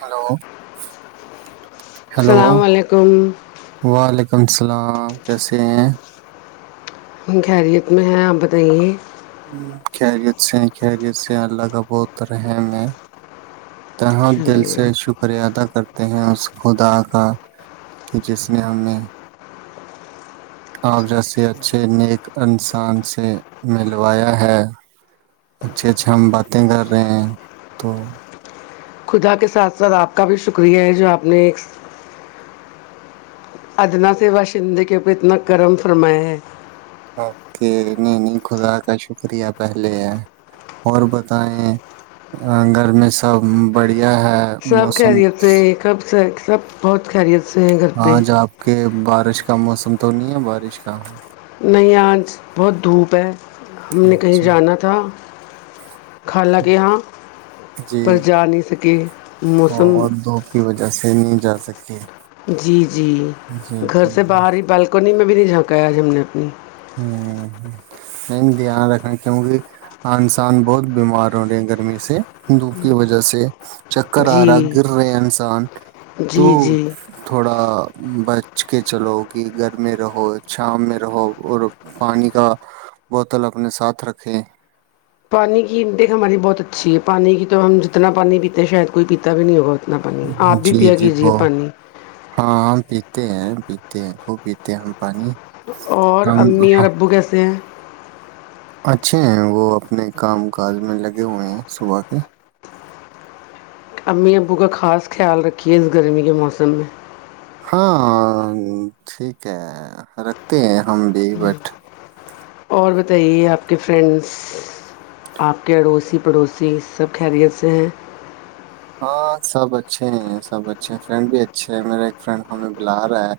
Hello hello و السلام علیکم وعلیکم السلام کیسے ہیں خیریت میں ہے آپ بتائیے خیریت سے خیریت سے اللہ کا بتریں میں تہاں دل چلیے سے شکریہ ادا کرتے ہیں اس خدا کا کہ جس نے ہم نے آپ جیسے اچھے نیک انسان سے ملوایا ہے اچھے اچھے ہم باتیں کر رہے ہیں تو خدا کے ساتھ ساتھ آپ کا بھی شکریہ ہے جو آپ نے ایک ادن سے باشندے کے اوپر اتنا گرم فرمایا ہے اوک ن نہیں خدا کا شکریہ پہلے ہے اور بتائیں گھر میں سب بڑی سب کہ رہیے تھ کب سے سب بہت خیریت سے ہیں گھر ہاں پہ ج آپ کے ب بارش کا موسم تو نہیں ہے بارش کا نہیں آج بہت دھوپ ہے ہم نے کہیں اچھا جانا تھا حالاںکہ ہاں جی پر جا نہیں سکے موسم سکی جی جی گھر سے باہر ہی بالکنی میں ب بھی نہیں جھانکایا جج ہم نے اپنی ہ نہیں دھیان رکھنا کیونکہ انسان بہت بیمار ہو رہے ہیں گرمی سے دھوپ کی وجہ سے چکر آ رہا جی گر رہے انسان تو جی جی تھوڑا بچ کے چلو کہ گھر میں رہو شام میں رہو اور پانی کا بوتل اپنے ساتھ رکھے پانی کی انٹیک ہماری بہت اچھی ہے پانی کی تو ہم جتنا پانی پیتے شاید کوئی پیتا بھی نہیں ہوگا اتنا پانی آپ بھی جی پیا جی کیجیے بہت پانی ہاں ہم پیتے ہیں پیتے ہیں خوب پیتے ہیں ہم پانی اور ہم امی اور ہاں، ابو کیسے ہیں اچھے ہیں وہ اپنے کام کاج میں لگے ہوئے ہیں صبح کے امی ابو کا خاص خیال رکھیے اس گرمی کے موسم میں ہاں ٹھیک ہے رکھتے ہیں ہم بھی بٹ اور بتائیے آپ کے فرینڈس آپ کے اڑوسی پڑوسی سب خیریت سے ہیں ہاں سب اچھے ہیں سب اچھے ہیں فرینڈ بھی اچھے ہیں میرا ایک فرینڈ ہمیں بلا رہا ہے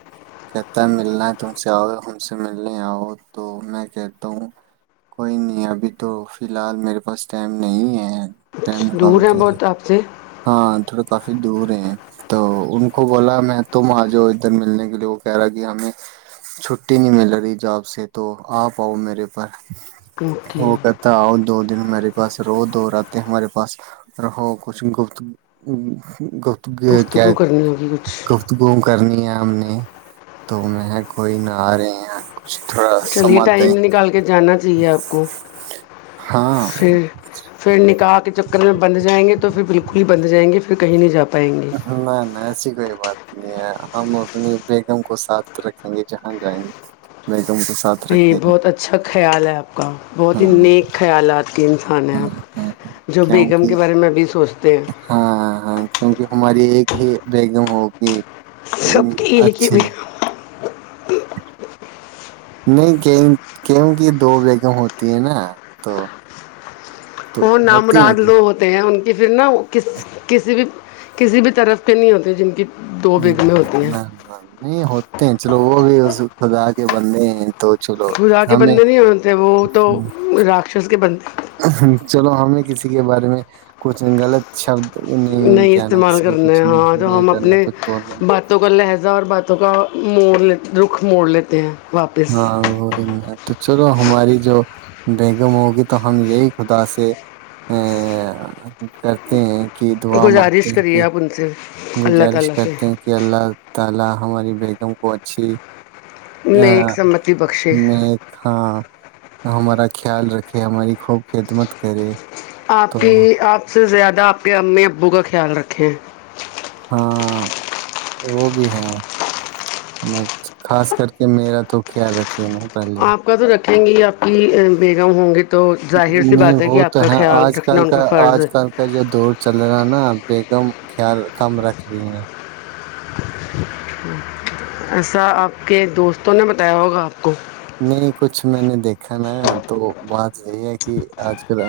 کہتا ہے ملنا ہے تم سے آؤ ہم سے ملنے آؤ تو میں کہتا ہوں کوئی نہیں ابھی تو فی الحال میرے پاس ٹائم نہیں ہے ٹائم دور ہیں نکالتے بہت آپ سے ہاں تھوڑا کافی دور ہیں تو ان کو بولا میں تم آ جؤ ادھر ملنے کے لیے وہ کہہ رہا کہ ہمیں چھٹی نہیں مل رہی جاب سے تو آپ آؤ میرے پر ہو اوکے کرتا آ دو دن میرے بس رو دو رہاتتے ہمارے پاس رہو کچھ گپت [inaudible] کیا گفتگو کرنی ہوگی کچھ گفتگو کرنی ہے ہم نے تو میں کوئی نہ آ رہے ہیں کچھ تھوڑا چلیے سماتے ہیں۔ ٹائم نکال کے جانا چاہیے آپ کو ہاں پھر پھر نکا چکر میں بند جائیں گے تو پھر بالکل ہی بند جائیں گے پھر کہیں نہیں جا پائیں گے نہیں نہ ای کوئی بات نہیں ہے ہم اپنی بیگم کو ساتھ رکھیں گے جہاں جائیں گے کو ساتھ نہیں رکھے ہیں بہت اچھا خیال ہے آپ کا بہت ہاں ہی نیک خیالات کی انسان ہے ہاں ہاں آپ جو بیگم کیونکہ کے بارے میں ابھی سوچتے ہیں ہاں ہاں کیونکہ ہماری ایک ہی بیگم ہوگ سب کے یہ ہے کہ بھی نہیں کیوں کی دو بیگم ہوتی ہیں نا تو تو وہ نام ہوتی ہیں راد کہ لو ہوتے ہیں ان یہ پھر نہا وہ کس کسی بھی کسی بھی طرف کے نہیں ہوتے جن کی دو بیگمیں ہوتی ہیں نہیں ہوتے ہیں چلو وہ وہ بھی اس خدا کے بند ہیں تو چلو خدا کے ہمیں بندے نہیں ہوتے وہ تو راکشس کے بند چلو ہمیں کسی کے بارے میں کچھ غلط شبد نہیں کہنا استعمال کسی کو کرنا کچھ ہیں نہیں ہاں تو نہیں ہم کرنا اپنے کچھ بولنا باتوں کا لہجہ اور باتوں کا مور لیتے رکھ موڑ لیتے ہیں واپس ہاںورن تو چلو ہماری جو بیگم ہوگی تو ہم یہی خدا سے ا کرتے ہیں کہ دعا مانگتے گزارش ہیں کہ کریے آپ ان سے اللہ گزارش تعالی سے کرتے ہیں کہ اللہ تعالی اللہ ہماری بیگم کو اچھی نے ا ایک سمتی بخشے مھاں ہمارا خیال رکھے ہماری خوب خدمت کرے تو آپ کی آپ سب سے زیادہ آپ کے امی ابو کا خیال رکھیں ہیں ہاں وہ بھی ہے خاص کر کے میرا تو خیال رکھے ے نا پہلے دیں گی آپ بیگم ہوں گے نہیں وہ تو ہے آج رکھنا کل ان کا فرض ہے آج کل کا جو دور چل رہا ہے نا بیگم خیال کم رکھ رہی ہیں ایسا آپ کے دوست تو نے بتایا ہوگا آپ کو نہیں کچھ میں نے دیکھا نا تو بات یہی ہے کہ آج کل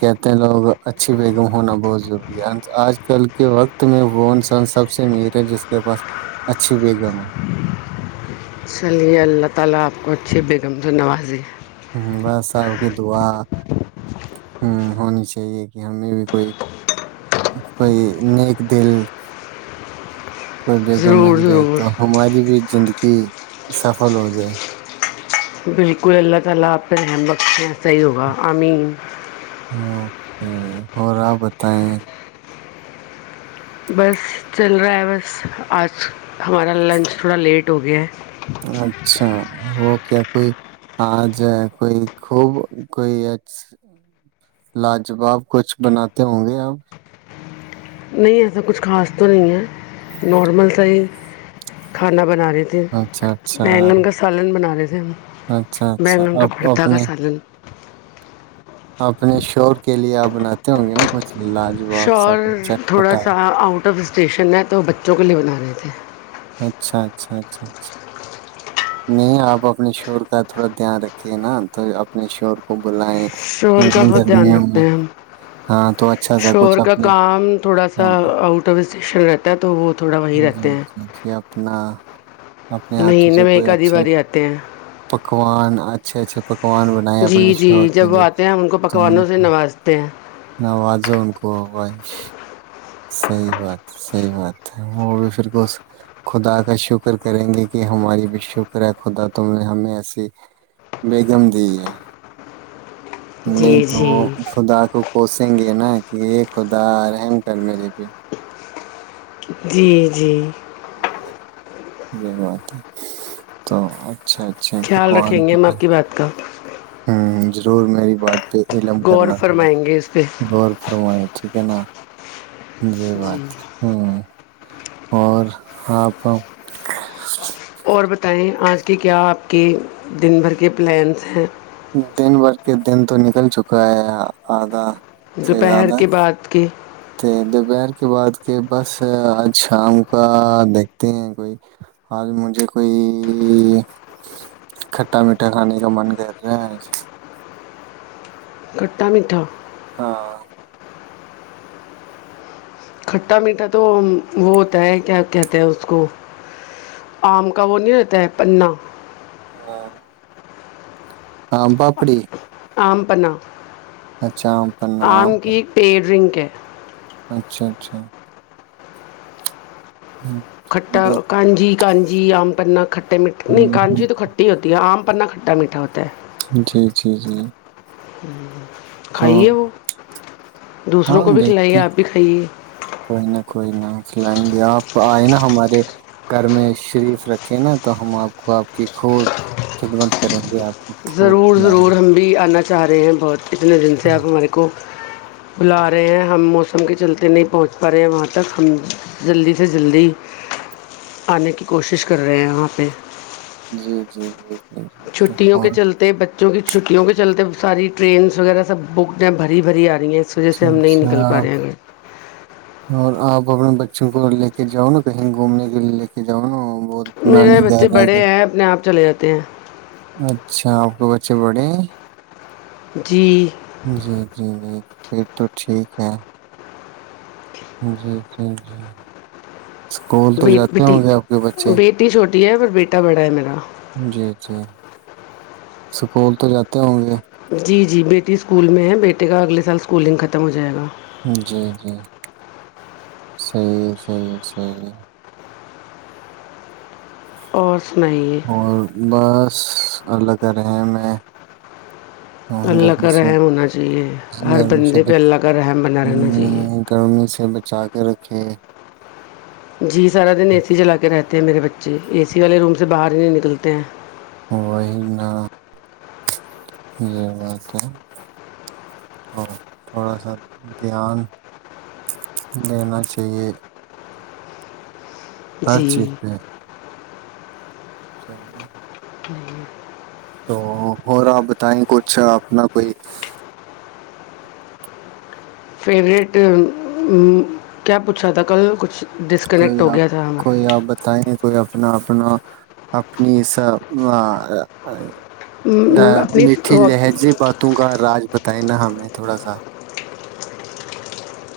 کہتے ہیں لوگ اچھی بیگم ہونا بہت ضروری ہے آج کل کے وقت میں وہ انسان سب سے امیر ہے جس کے پاس اچھیھی بیگم ہے اللہ تعالی اپ کو اچھے بیگم سے نوازی اس میں ہ بس آپ کی دعا ہ ہونی چاہیے کہ ہمیں بھی کوئی کوئی نیک دل کوئی بیگم مل ضرور جائے ضرور تو ہماری بھی زندگی سفل ہو جائے بالکل اللہ تعالی اپ سے رحمت صحیح ہوگا امین اوکے اور آپ بتائیں بس چل رہا ہے بس آج ہمارا لنچ تھوڑا لیٹ ہو گیا ہے اچھا وہ کیا کوئی آ ج ہے کوئی خوب کوئی لاجواب کچھ بناتے ہوں گے آپ نہیں ایسا کچھ خاص تو نہیں ہے نارمل سا ہی کھانا بنا بنا رہے تے اچھا اچھا بینگن کا سالن بنا رہے تھے [unintelligible] اچھا اچھا بینگن کا آپ بھرتا کا اپنے سالن آپ اپنے شور کے لیے آپ بناتے ہوں گے نا کچھ [unintelligible] آٹف اسٹیشن ہے تو وہ بچوں کے لیے بنا رہے تھے اچھا اچھا اچھا اچھا نہیں آپ اپنے شور کا تھوڑا دھیان رکھیے نا تو اپنے شور کو بلائیں شور کا ان بہت دھیان گرمیوں رکھتے میں ہیں ہم ہاں تو اچھا سا شور کچھ کا اپنے کام تھوڑا سا ہاں آؤٹ آف اس یشن رہتا ہے تو وہ تھوڑا وہیں رتے ہیں نہ اپنے ہاتھوں سے مہینے میں کوئی ایک آدھی اچھے باری آتے ہیں پکوان اچھا اچھا پک پکوان بنائے اپنے جی جی شوہر کے جب وہ لیے آتے ہیں ہم ان کو تو ان پکوانوں سے کو نوازتے ہیں نوازو ان کو وائش [inaudible] صحیح بات صحیح بات ہے وہ بھی پھر کو خدا کا شکر کریں گے کہ ہماری بھی شکر ہے خدا تم نے ہمیں ایسی بیگم دی ہے نہیں جی تو جی خدا کو کو [inaudible] یں گے نا کہ یہ خدا رہ [inaudible] سر میرری بھی جی جی یہی بات ہے تو اچھا اچھا خیال رکھیں پکوان گے ہم پک- آپ کی بات کا ہوں ضرور میری بات علم غور کرنا تھوڑا فرمائیں گے اس پہ غور فرویں ٹھیک ہے نا جی بات ہے ہ اور آپ اور بتائیں آج کے کیا آپ کے دن بھر کے پلینس ہیں دن بھر کے دن تو نکل چکا ہے آدھا دوپہر کے بعد کے تو دوپہر کے بعد کے بس آج شام کا دیکھتے ہیں کوئی آج مجھے کوئی کھٹا میٹھا کھانے کا من کر رہا ہے آج کھٹا میٹھا [inaudible] ہاں [inaudible] کھٹا میٹھا تو وہ ہوتا ہے کیا کہتے ہیں اس کو آم کا وہ نہیں رہتا ہے پنا ہاں ہ پاپڑی [inaudible] آم پنا اچھا آم پنا [inaudible] آم کی پیڈرنک [inaudible] ک [inaudible] اچھا اچھا [inaudible] ہوں، کھٹا دیکھ- کانجی [inaudible] گانجی آم پنا ک منی ہوں، ہوں، کانچی تو کھٹی ہوتی ہے آم [inaudible] پنا کھٹا میٹا ہوتا ہے جی جی جی ہ [inaudible] تو کھائیے وہ دوسروں ہاں کو بھی کھلائیے دیکھتے ہیں آپ بھی کھائیے چلائیں گے آپ آئے نا ہمارے گھر میں شریف رکھے نا تو ہم آپ کو آپ کی خب خدمت کریں گے آپ کو خوب ضرور کھلائیں ضرور ہم بھی آ جاہ رہے ہیں بہت اتنے دن سے آپ ہمارے کو بلا رہے ہیں ہم موسم کے چلتے نہیں پہنچ پا رہے ہیں وہاں تک ہم جلدی سے جلدی آنے کی کوشش کر رہے ہیں وہاں پہ [unintelligible] جی جی جی جی جی چھٹیوں کے اور چلتے ب چونکہ چھٹیوں کے چلتے ساری ٹرینس وغیرہ سب بک بھری بھری آ اس وجہ سے اچھا ہم نہیں اچھا نکل پا رہے آپ ہیں ا گ اور آپ اپنے بچوں کو لے کے جاؤ نا کہیں گھومنے کے لیے لے کے جاؤ نا بہت میرے نانی بچے گھر آ بڑے گ ہیں اپنے آپ چلے جاتے ہیں اچ بڑی [unintelligible] جی جی جی پھر تو ٹھیک ہے جی جی جی اسکول تو جاتے ہوں گے آپ کے بچے ر ہے اور بیٹا بڑا ہے میرا [unintelligible] جی جی سکول تو جاتے ہوں گے جی جی بیٹی اسکول میں ہے بیٹے کا اگلے سال اسکولنگ ختم ہو جائے گا جی جی صحیح ہے صحیح ہے صحیح ہے اور سنائیے اور بس اللہ کر رہے ہیں میں ہ اللہ گرمی کا سے رحم ہونا چاہیے ہر گرمی سے بندے پہ اللہ کا رحم بنا رہنا چاہیے گرمی سے بچا کے رکھے جی سارا دن اے سی جلا کے رہتے ہیں میرے بچے اے سی والے روم سے باہر ہی نہیں نکلتے ہیں وہی ن یہ بات ہے تو تھوڑا سا دھیان دینا چاہیے ہر چیز جی پہ سی ن [unintelligible] ہی تو ہو رہاپ بتائیں کچھ اپنا کوئی فیوریٹ کیا پوچھا تھا کل کچھ ڈسکنیکٹ کوئی ہو آپ گیا تھا کوئی آپ بتائیں گ کوئی اپنا اپنا اپنی سب ہمارا اپنی میٹھی لہجے باتوں کا راج بتائے نا ہمیں تھوڑا سا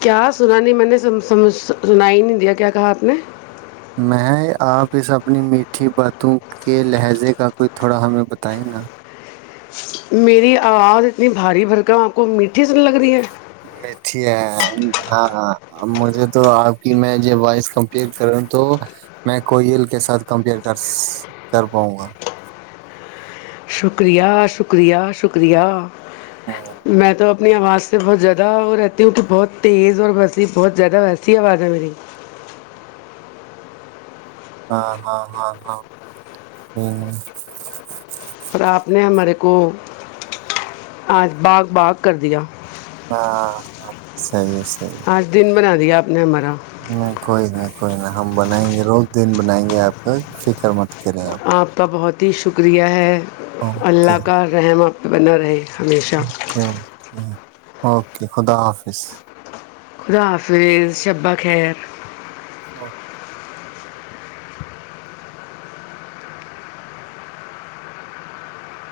کیا سنا نہیں میں نے سمجھ سنا ہی نہیں دیا کیا کہا آپ نے میں آپ اس اپنی میٹھی باتوں کے لہجے کا کوئی تھوڑا ہمیں بتائیں نا میری آواز اتنی بھاری بھرکم آپ کو میٹھی سن لگ رہی ہے میٹھی ہے ہاں ہاں مجھے تو آپ کی میں ج وائز کمپیئر کروں تو میں کوئل کے ساتھ کمپیئر کر کر پاؤں گا شکریہ شکریہ شکریہ میں تو اپنی آواز سے بہت زیادہ وہ رہتی ہوں تو بہت تیز اور وسی بہت زیادہ ویسی آواز ہے میری ہاں ہاں ہاں ہاں پر آپ نے ہمارے کو آج باغ باغ کر دیا ہاں ہاں صی ہے صی ہے آج دن بنا آپ نے نہیں کوئی نہیں کوئی ن ہم بنائیں گے روز دن بنائیں گے آپ کا فکر مت آپ کا بہت ہی شکریہ ہے اوکے اللہ کا رحمت ب ن رہی [inaudible] اوکے خدا حافظ خدا حافظ شبہ خیر